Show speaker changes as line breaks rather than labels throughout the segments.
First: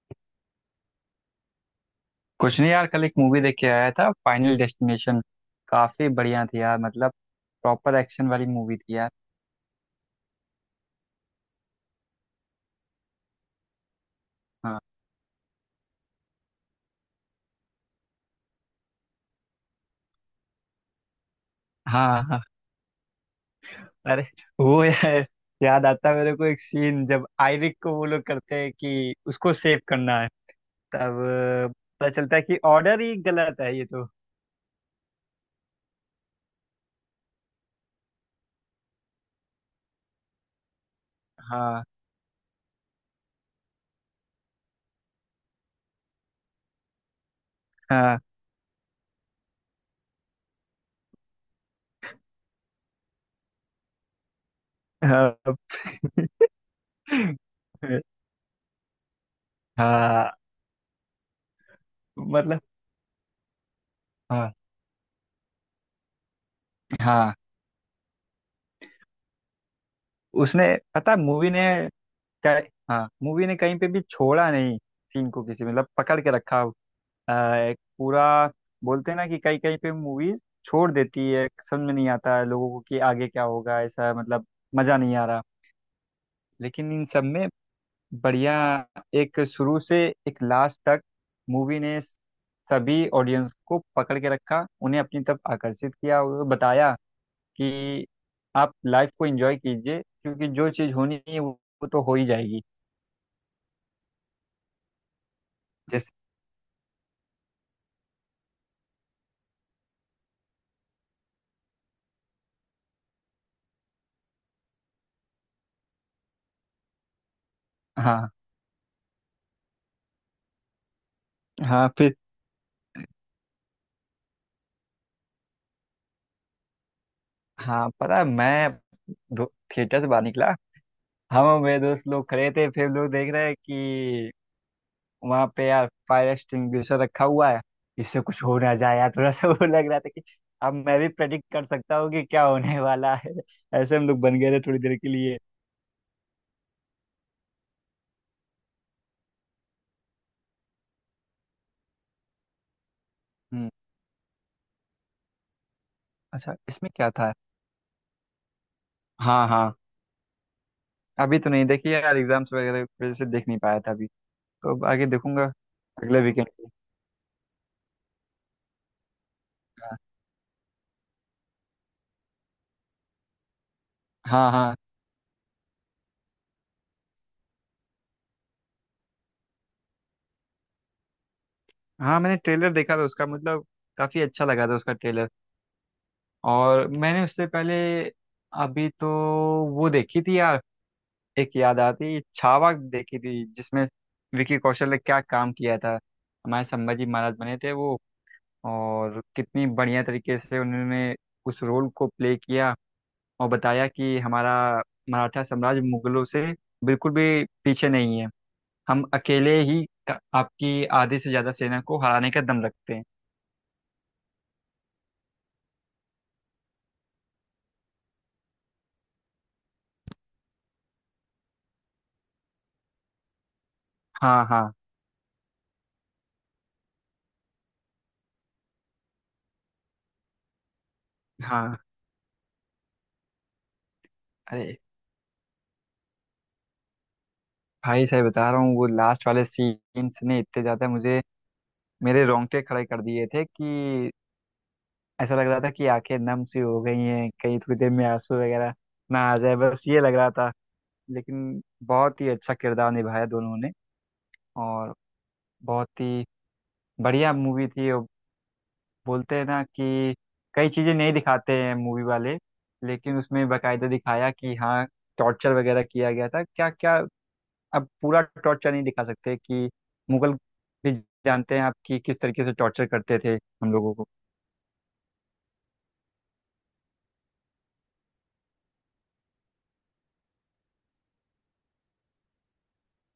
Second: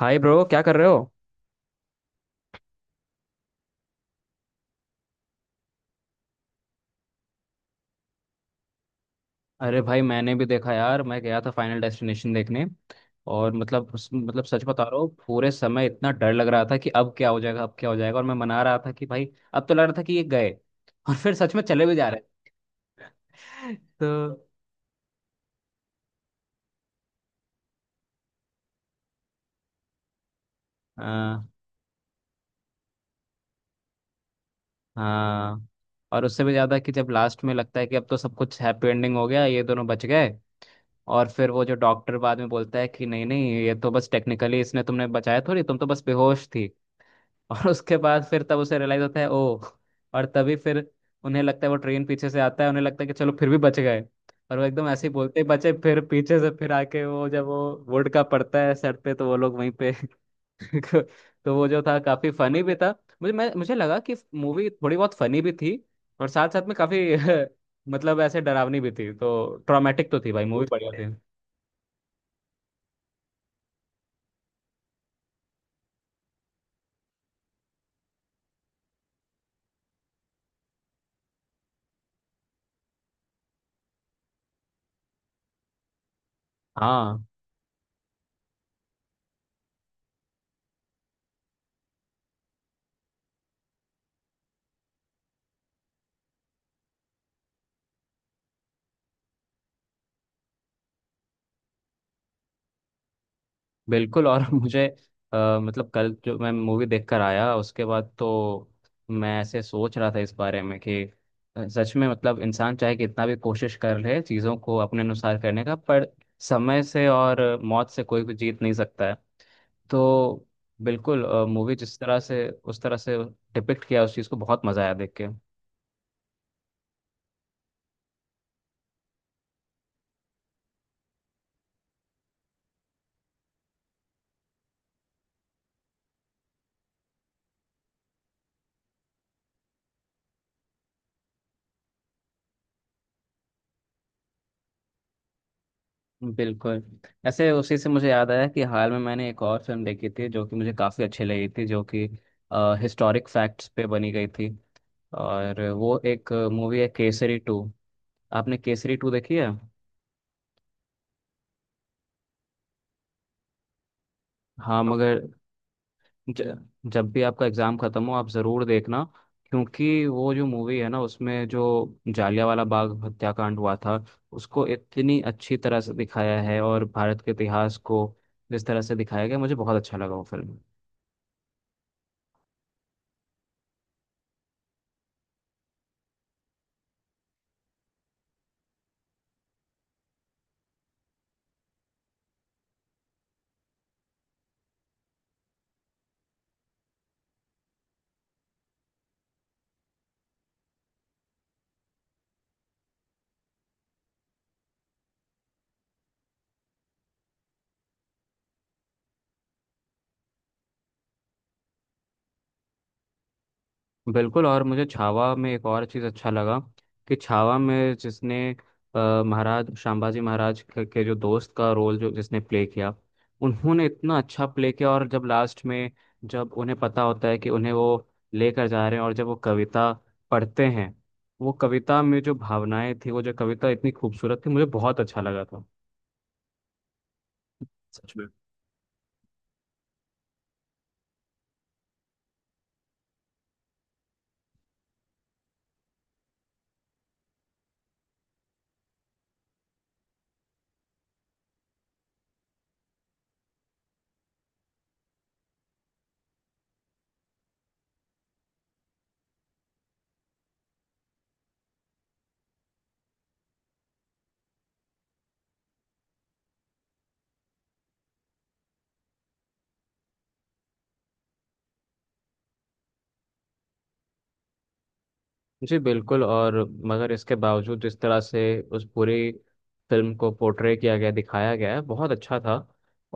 हाय bro, क्या कर रहे हो?
कुछ नहीं यार। कल एक मूवी देख के आया था, फाइनल डेस्टिनेशन। काफी बढ़िया थी यार, मतलब प्रॉपर एक्शन वाली मूवी थी यार।
अरे भाई, मैंने भी देखा यार। मैं गया था फाइनल डेस्टिनेशन देखने। और मतलब सच
हाँ।
बता रहा हूँ, पूरे समय इतना डर लग रहा था कि अब क्या हो जाएगा, अब क्या हो जाएगा। और मैं मना रहा था कि भाई, अब तो लग रहा था कि ये गए। और फिर सच में चले भी जा रहे
हाँ। हाँ।
हैं। तो
अरे वो यार, याद आता है मेरे को एक सीन, जब आयरिक को वो लोग करते हैं कि उसको सेव करना है, तब
हाँ,
अ, पता चलता है कि ऑर्डर ही गलत है ये तो।
हाँ। और उससे भी ज्यादा कि जब लास्ट में लगता है कि अब तो सब कुछ हैप्पी एंडिंग हो गया, ये दोनों बच गए। और फिर वो जो
हाँ।
डॉक्टर बाद में बोलता है कि नहीं नहीं, ये तो बस टेक्निकली इसने तुमने बचाया थोड़ी, तुम तो बस बेहोश थी। और उसके
हाँ।
बाद फिर तब उसे रियलाइज होता है, ओ। और तभी फिर उन्हें लगता है वो ट्रेन पीछे से आता है, उन्हें लगता है कि चलो फिर भी बच गए। और वो एकदम ऐसे ही बोलते ही
हाँ।
बचे, फिर पीछे से फिर आके वो जब वो वुड का पड़ता है सर पे, तो वो लोग वहीं पे।
हाँ,
तो वो जो था, काफी
मतलब।
फनी भी था। मुझे लगा कि
हाँ।
मूवी थोड़ी बहुत फनी भी थी। और साथ साथ में काफी
हाँ।
मतलब ऐसे डरावनी भी थी। तो ट्रॉमेटिक तो थी भाई,
उसने
मूवी बढ़िया थी।
पता मूवी ने हाँ, मूवी ने कहीं पे भी छोड़ा नहीं। सीन को किसी मतलब पकड़ के रखा। एक पूरा बोलते हैं ना कि कहीं कहीं पे मूवीज छोड़ देती है, समझ में नहीं आता है लोगों को कि आगे क्या होगा, ऐसा। मतलब मजा नहीं आ रहा, लेकिन इन
हाँ
सब में बढ़िया। एक शुरू से एक लास्ट तक मूवी ने सभी ऑडियंस को पकड़ के रखा, उन्हें अपनी तरफ आकर्षित किया और बताया कि आप लाइफ को एंजॉय कीजिए क्योंकि जो चीज़ होनी है वो तो हो ही जाएगी।
बिल्कुल। और मुझे मतलब कल
जैसे।
जो मैं मूवी देखकर आया उसके बाद तो मैं ऐसे सोच रहा था इस बारे में कि सच में मतलब इंसान चाहे कितना भी कोशिश कर ले चीज़ों को अपने अनुसार करने का, पर समय से और मौत से कोई
हाँ।
भी जीत नहीं सकता है। तो बिल्कुल, मूवी
हाँ
जिस
फिर।
तरह से उस तरह से डिपिक्ट किया उस चीज़ को, बहुत मज़ा आया देख के।
हाँ, पता है मैं दो- थिएटर से बाहर निकला, हम और मेरे दोस्त लोग खड़े थे, फिर लोग देख रहे हैं कि वहाँ पे यार फायर एक्सटिंग्विशर रखा हुआ है, इससे कुछ हो ना जाए यार, थोड़ा सा वो लग रहा था कि अब मैं भी प्रेडिक्ट कर सकता हूँ कि क्या होने वाला है। ऐसे हम लोग बन गए थे थोड़ी देर के लिए।
बिल्कुल। ऐसे उसी से मुझे याद आया कि हाल में मैंने एक और फिल्म देखी थी, जो कि मुझे काफ़ी अच्छी लगी थी, जो कि हिस्टोरिक फैक्ट्स
हम्म।
पे बनी गई थी। और वो एक
अच्छा,
मूवी है,
इसमें क्या था?
केसरी टू। आपने केसरी टू देखी
हाँ
है?
हाँ। अभी तो नहीं देखी यार, एग्जाम्स वगैरह की वजह से देख नहीं पाया था अभी, तो
हाँ।
अब आगे
मगर
देखूंगा अगले वीकेंड।
ज, जब भी आपका एग्ज़ाम ख़त्म हो, आप ज़रूर देखना।
हाँ।
क्योंकि वो जो मूवी है ना, उसमें जो जालियांवाला बाग हत्याकांड हुआ था,
हाँ।
उसको
हाँ।
इतनी अच्छी तरह से दिखाया है, और भारत के इतिहास को जिस तरह से दिखाया गया, मुझे बहुत अच्छा लगा वो फिल्म।
हाँ, मैंने ट्रेलर देखा था उसका, मतलब काफी अच्छा लगा था उसका ट्रेलर। और मैंने उससे पहले अभी तो वो देखी थी यार, एक याद आती छावा देखी थी जिसमें विकी कौशल ने क्या काम किया था, हमारे संभाजी महाराज बने थे वो। और कितनी बढ़िया तरीके से उन्होंने उस रोल को प्ले किया और बताया कि हमारा मराठा साम्राज्य मुगलों से बिल्कुल भी पीछे नहीं है, हम अकेले ही आपकी आधी से ज्यादा सेना को हराने का दम रखते हैं।
बिल्कुल। और मुझे छावा में एक और चीज़ अच्छा लगा, कि छावा में जिसने महाराज शांबाजी महाराज के जो दोस्त का रोल, जो जिसने प्ले किया, उन्होंने इतना
हाँ।
अच्छा प्ले
हाँ।
किया। और जब लास्ट में, जब उन्हें पता होता है कि उन्हें वो लेकर जा रहे हैं, और जब वो कविता पढ़ते हैं, वो
हाँ।
कविता में जो भावनाएं थी, वो जो कविता इतनी खूबसूरत थी, मुझे
अरे
बहुत अच्छा लगा था।
भाई
सच।
साहब, बता रहा हूँ वो लास्ट वाले सीन्स ने इतने ज्यादा मुझे मेरे रोंगटे खड़े कर दिए थे कि ऐसा लग रहा था कि आंखें नम सी हो गई हैं, कहीं थोड़ी देर में आंसू वगैरह ना आ जाए, बस ये लग रहा था। लेकिन बहुत ही अच्छा किरदार निभाया दोनों ने। और बहुत ही बढ़िया मूवी थी। और बोलते हैं ना कि कई चीजें नहीं दिखाते हैं मूवी वाले, लेकिन उसमें बकायदा दिखाया कि हाँ, टॉर्चर वगैरह किया गया था, क्या क्या। अब पूरा टॉर्चर नहीं दिखा सकते कि मुगल भी जानते हैं आप कि किस तरीके से टॉर्चर करते थे हम लोगों को।
जी बिल्कुल। और मगर इसके बावजूद जिस तरह से उस पूरी फिल्म को पोर्ट्रे किया गया, दिखाया गया है, बहुत अच्छा था।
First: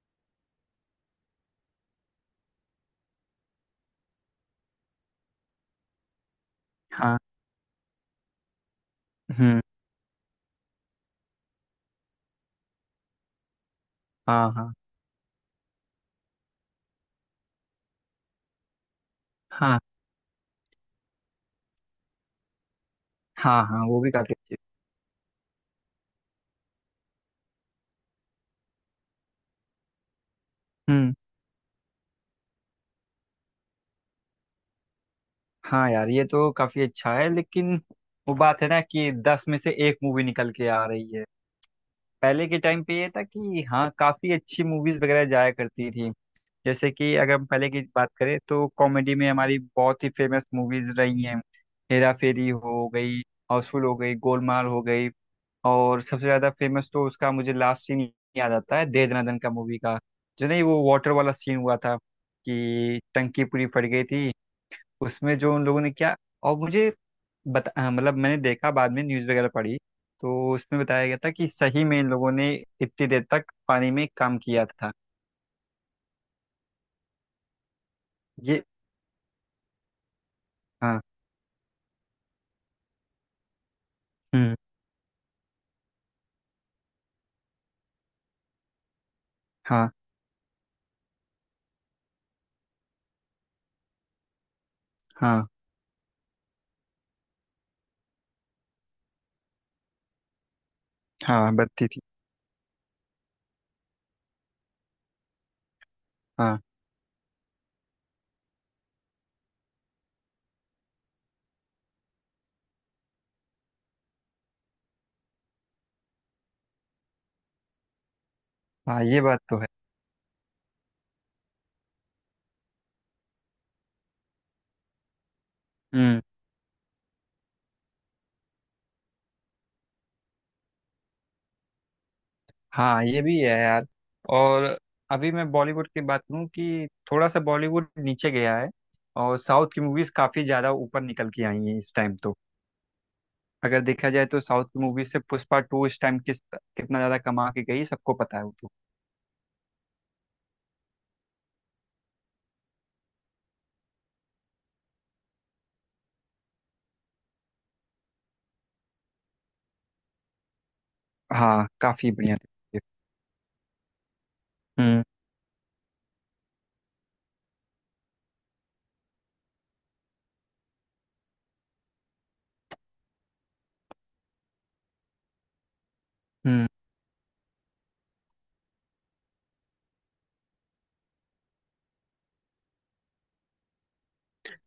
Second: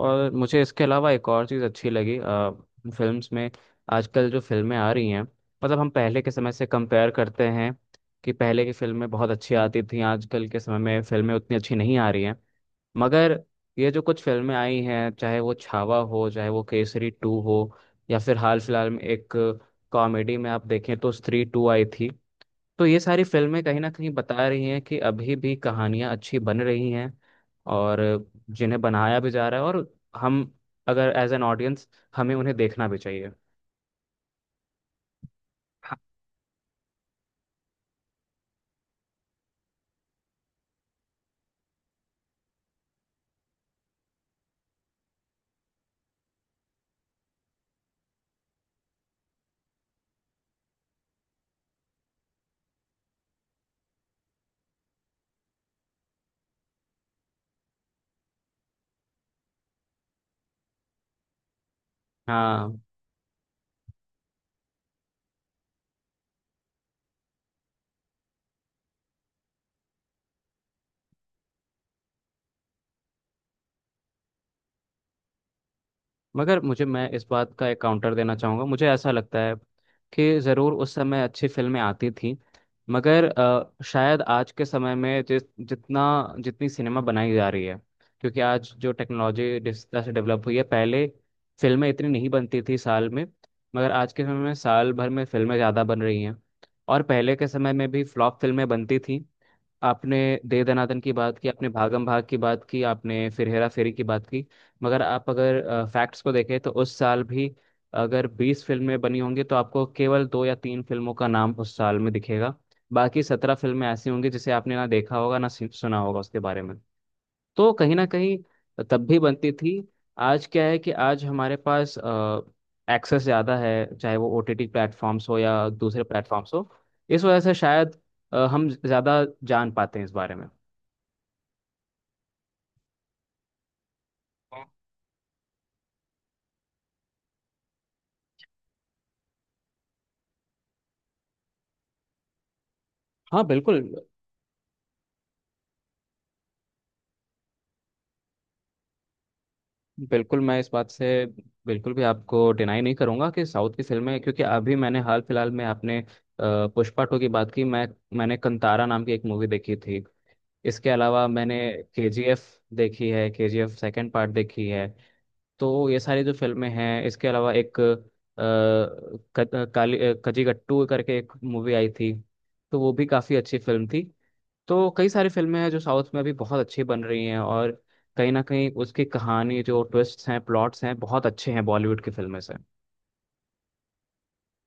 और मुझे इसके अलावा एक और चीज़ अच्छी लगी, फिल्म्स में, आजकल जो फिल्में आ रही हैं, मतलब हम पहले के समय से कंपेयर
हाँ।
करते हैं कि पहले की फिल्में बहुत अच्छी
हम्म।
आती थी, आजकल के समय में फिल्में उतनी अच्छी नहीं आ रही हैं। मगर ये जो कुछ
हाँ।
फिल्में
हाँ।
आई हैं, चाहे वो छावा हो, चाहे वो केसरी टू हो, या फिर हाल फिलहाल में एक
हाँ।
कॉमेडी में आप देखें तो स्त्री टू आई थी। तो ये सारी फिल्में
हाँ।
कहीं
हाँ,
ना
वो
कहीं
भी काफी
बता
अच्छी।
रही हैं कि अभी भी कहानियां अच्छी बन रही हैं और जिन्हें बनाया भी जा रहा है। और हम, अगर
हम्म।
एज एन ऑडियंस, हमें उन्हें देखना भी चाहिए।
हाँ
हाँ,
यार, ये तो काफी अच्छा है। लेकिन वो बात है ना कि 10 में से एक मूवी निकल के आ रही है। पहले के टाइम पे ये था कि हाँ, काफी अच्छी मूवीज वगैरह जाया करती थी। जैसे कि अगर हम पहले की बात करें, तो कॉमेडी में हमारी बहुत ही फेमस मूवीज रही हैं। हेरा फेरी हो गई, हाउसफुल हो गई, गोलमाल हो गई। और सबसे ज्यादा फेमस तो उसका मुझे लास्ट सीन याद आता है, दे दना दन का मूवी का। जो नहीं वो वाटर वाला सीन हुआ था,
हाँ।
कि टंकी पूरी फट गई थी, उसमें जो उन लोगों ने किया। और मुझे बता हाँ, मतलब मैंने देखा बाद में न्यूज़ वगैरह पढ़ी, तो उसमें बताया गया था कि सही में इन लोगों ने इतनी देर तक पानी में काम किया था।
मगर मुझे मैं इस बात का एक काउंटर देना
ये।
चाहूँगा। मुझे ऐसा लगता है कि ज़रूर उस
हाँ।
समय अच्छी फिल्में आती थीं, मगर शायद आज
हम्म।
के समय में जिस जितना जितनी सिनेमा बनाई जा रही है, क्योंकि आज जो टेक्नोलॉजी जिस
हाँ।
तरह से डेवलप हुई है, पहले फिल्में इतनी नहीं बनती थी साल में। मगर आज के समय में साल भर में
हाँ।
फिल्में ज़्यादा बन रही हैं। और पहले के समय में भी फ्लॉप फिल्में बनती थीं। आपने दे दनादन की बात की,
हाँ
आपने
बत्ती थी।
भागम भाग की बात की, आपने फिर हेरा फेरी की बात की। मगर आप अगर फैक्ट्स को देखें,
हाँ।
तो उस साल भी अगर 20 फिल्में बनी होंगी, तो आपको केवल दो या तीन फिल्मों का नाम उस साल में दिखेगा। बाकी 17 फिल्में ऐसी होंगी जिसे आपने ना देखा होगा, ना सुना होगा उसके बारे में। तो कहीं ना कहीं
हाँ
तब भी
ये बात
बनती
तो है।
थी। आज क्या है कि आज हमारे पास एक्सेस ज़्यादा है, चाहे वो ओटीटी प्लेटफॉर्म्स हो या दूसरे
हम्म।
प्लेटफॉर्म्स हो। इस वजह से शायद हम ज़्यादा जान पाते हैं इस बारे में।
हाँ ये भी है यार। और अभी मैं बॉलीवुड की बात करूँ कि थोड़ा सा बॉलीवुड नीचे गया है, और साउथ की मूवीज काफी ज्यादा ऊपर निकल के आई हैं इस टाइम तो।
हाँ
अगर
बिल्कुल।
देखा जाए तो साउथ की मूवीज से पुष्पा टू इस टाइम किस कितना ज्यादा कमा के गई सबको पता है वो तो।
बिल्कुल, मैं इस बात से बिल्कुल भी आपको डिनाई नहीं करूंगा कि साउथ की फिल्में, क्योंकि अभी मैंने हाल फिलहाल में, आपने पुष्पा टू की बात की, मैंने कंतारा नाम की एक मूवी देखी थी। इसके अलावा मैंने
हाँ, काफी बढ़िया
केजीएफ
थी।
देखी है, केजीएफ सेकंड पार्ट देखी है।
हम्म।
तो ये सारी जो फिल्में हैं, इसके अलावा एक कजिगट्टू करके एक मूवी आई थी, तो वो भी काफ़ी अच्छी फिल्म थी। तो कई सारी फिल्में हैं जो साउथ में अभी बहुत
हम्म।
अच्छी बन रही हैं, और कहीं ना कहीं उसकी कहानी, जो ट्विस्ट्स हैं, प्लॉट्स हैं, बहुत अच्छे हैं बॉलीवुड की फिल्में से।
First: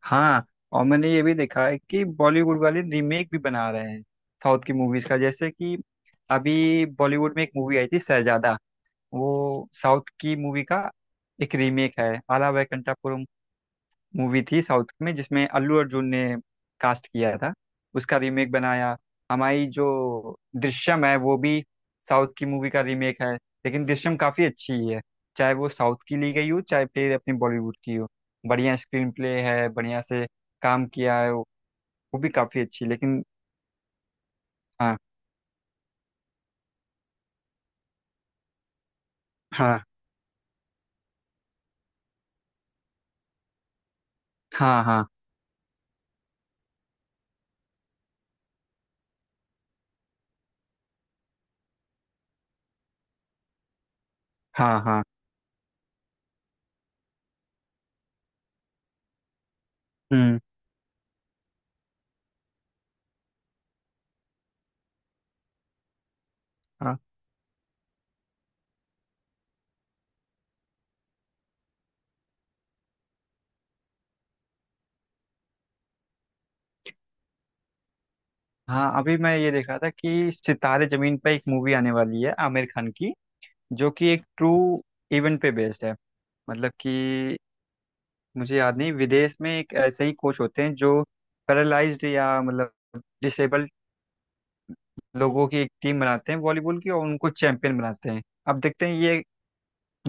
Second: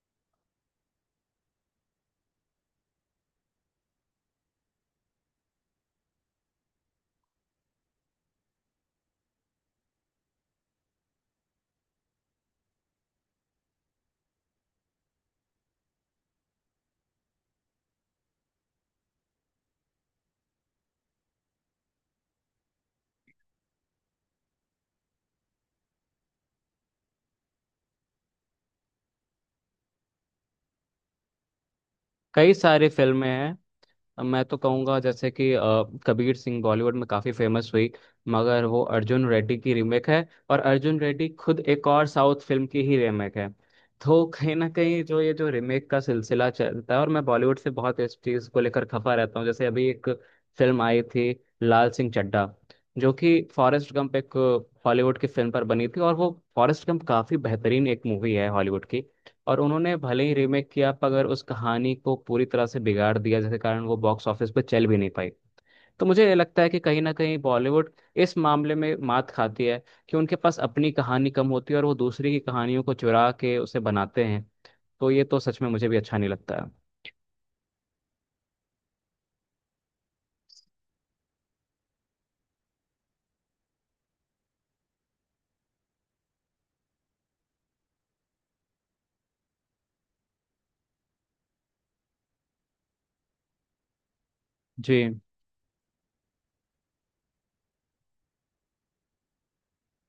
हाँ, और मैंने ये भी देखा है कि बॉलीवुड वाले रीमेक भी बना रहे हैं साउथ की मूवीज का। जैसे कि अभी बॉलीवुड में एक मूवी आई थी, शहजादा। वो साउथ की मूवी का एक रीमेक है। आला वैकुंठपुरम मूवी थी साउथ में, जिसमें अल्लू अर्जुन ने कास्ट किया था। उसका रीमेक बनाया। हमारी जो दृश्यम है वो भी साउथ की मूवी का रीमेक है, लेकिन दृश्यम काफ़ी अच्छी है। चाहे वो साउथ की ली गई हो, चाहे फिर अपनी बॉलीवुड की हो, बढ़िया स्क्रीन प्ले है, बढ़िया से काम किया है, वो भी
कई
काफ़ी अच्छी।
सारी
लेकिन
फिल्में हैं। अब मैं तो
हाँ।
कहूँगा, जैसे कि कबीर सिंह बॉलीवुड में काफ़ी फेमस हुई, मगर वो अर्जुन रेड्डी की
हाँ।
रीमेक है। और अर्जुन रेड्डी खुद एक और साउथ फिल्म की ही रीमेक है। तो कहीं ना
हाँ।
कहीं
हाँ।
जो ये जो रीमेक का सिलसिला चलता है, और मैं बॉलीवुड से बहुत इस चीज़ को लेकर खफा रहता हूँ। जैसे अभी एक फिल्म आई थी, लाल सिंह चड्ढा, जो कि फॉरेस्ट गंप, एक
हाँ। हाँ।
हॉलीवुड की फिल्म पर बनी थी, और वो फॉरेस्ट गंप काफ़ी बेहतरीन एक मूवी है हॉलीवुड की। और उन्होंने भले ही
हम्म।
रीमेक किया, पर अगर उस कहानी को पूरी तरह से बिगाड़ दिया, जिसके कारण वो बॉक्स ऑफिस पर चल भी नहीं पाई। तो मुझे ये लगता है कि
हाँ।
कहीं ना कहीं बॉलीवुड इस मामले में मात खाती है, कि उनके पास अपनी कहानी कम होती है और वो दूसरी की कहानियों को चुरा के उसे बनाते हैं। तो ये तो सच में मुझे भी अच्छा नहीं लगता है।
हाँ, अभी मैं ये देख रहा था कि सितारे जमीन पर एक मूवी आने वाली है आमिर खान की, जो कि एक ट्रू इवेंट पे बेस्ड है। मतलब कि मुझे याद नहीं, विदेश में एक ऐसे ही कोच होते हैं जो पैरालाइज्ड या मतलब डिसेबल्ड
जी।
लोगों की एक टीम बनाते हैं वॉलीबॉल की, और उनको चैंपियन बनाते हैं। अब देखते हैं ये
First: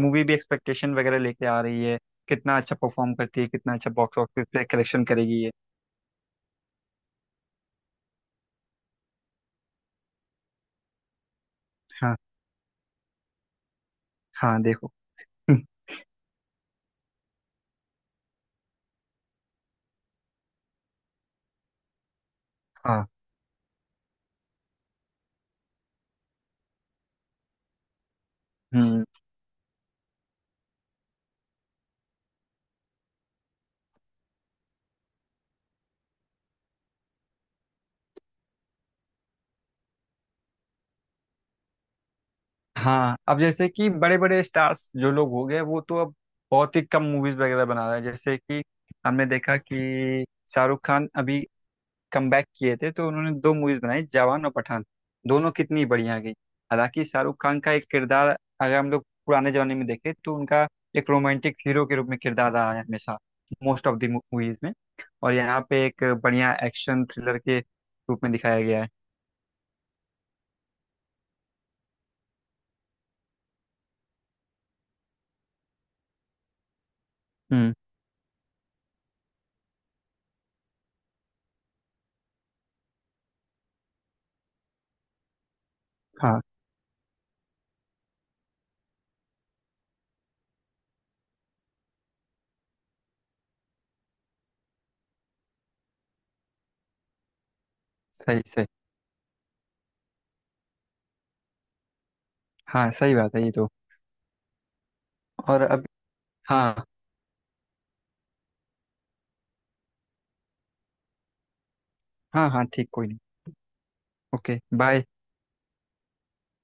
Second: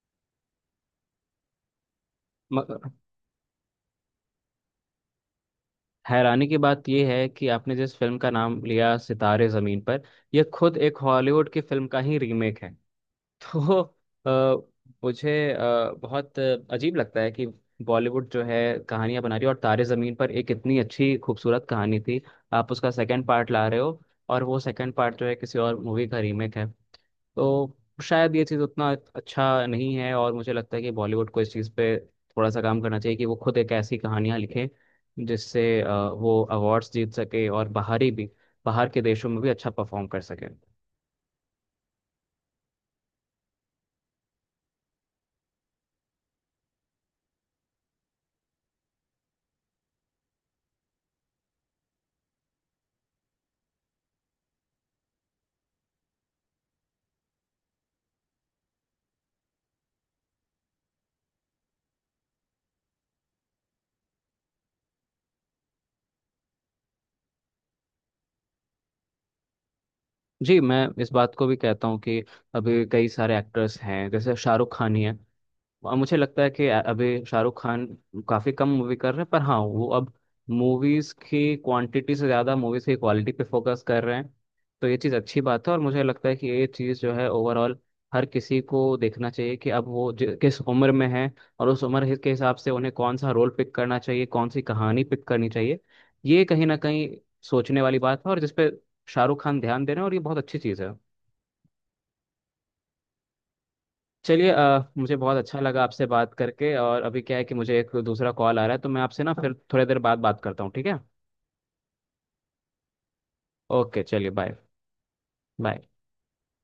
मूवी भी एक्सपेक्टेशन वगैरह लेके आ रही है, कितना अच्छा
मगर
परफॉर्म करती है, कितना अच्छा बॉक्स ऑफिस पे कलेक्शन करेगी ये।
हैरानी की बात यह है कि आपने जिस फिल्म का नाम लिया, सितारे ज़मीन पर, यह खुद एक हॉलीवुड की फिल्म का
हाँ।
ही रीमेक है। तो अ,
हाँ, देखो।
मुझे बहुत अजीब लगता है कि बॉलीवुड जो है कहानियां बना रही है, और तारे जमीन पर एक इतनी अच्छी खूबसूरत कहानी थी, आप उसका
हाँ।
सेकंड पार्ट ला रहे हो, और वो सेकंड पार्ट जो है किसी और मूवी का रीमेक है। तो शायद ये चीज़ उतना
हम्म।
अच्छा नहीं है, और मुझे लगता है कि बॉलीवुड को इस चीज़ पे थोड़ा सा काम करना चाहिए, कि वो खुद एक ऐसी कहानियां लिखें, जिससे वो अवार्ड्स जीत सके और बाहर के देशों में भी अच्छा परफॉर्म कर सके।
हाँ, अब जैसे कि बड़े बड़े स्टार्स जो लोग हो गए वो तो अब बहुत ही कम मूवीज वगैरह बना रहे हैं। जैसे कि हमने देखा कि शाहरुख खान अभी कमबैक किए थे, तो उन्होंने 2 मूवीज बनाई, जवान और पठान। दोनों कितनी बढ़िया गई। हालांकि शाहरुख खान का एक किरदार, अगर हम लोग पुराने जमाने में देखें तो उनका एक रोमांटिक हीरो के रूप में किरदार रहा है हमेशा, मोस्ट ऑफ द मूवीज में। और यहाँ पे एक बढ़िया एक्शन थ्रिलर के रूप में दिखाया गया है।
जी, मैं इस बात को भी कहता हूँ कि अभी कई सारे एक्टर्स हैं जैसे शाहरुख खान ही है। और मुझे लगता है कि अभी शाहरुख
हम्म।
खान काफी कम मूवी कर रहे हैं, पर हाँ वो अब मूवीज की क्वांटिटी से ज्यादा मूवीज की क्वालिटी पे फोकस कर रहे हैं। तो ये चीज अच्छी बात है। और मुझे लगता है
हाँ
कि ये चीज जो है ओवरऑल हर किसी को देखना चाहिए कि अब वो किस उम्र में है, और उस उम्र के हिसाब से उन्हें कौन सा रोल पिक करना चाहिए, कौन सी कहानी पिक करनी चाहिए। ये कहीं ना कहीं सोचने वाली बात है, और
सही सही।
जिसपे शाहरुख खान ध्यान दे रहे हैं, और ये बहुत अच्छी चीज है।
हाँ सही बात है ये तो।
चलिए, मुझे बहुत अच्छा
और
लगा आपसे बात करके।
हाँ।
और अभी क्या है कि मुझे एक दूसरा कॉल आ रहा है, तो मैं आपसे ना फिर थोड़ी देर बाद बात करता हूँ, ठीक है?
हाँ हाँ ठीक, कोई नहीं।
ओके, चलिए, बाय।
Okay bye.
बाय।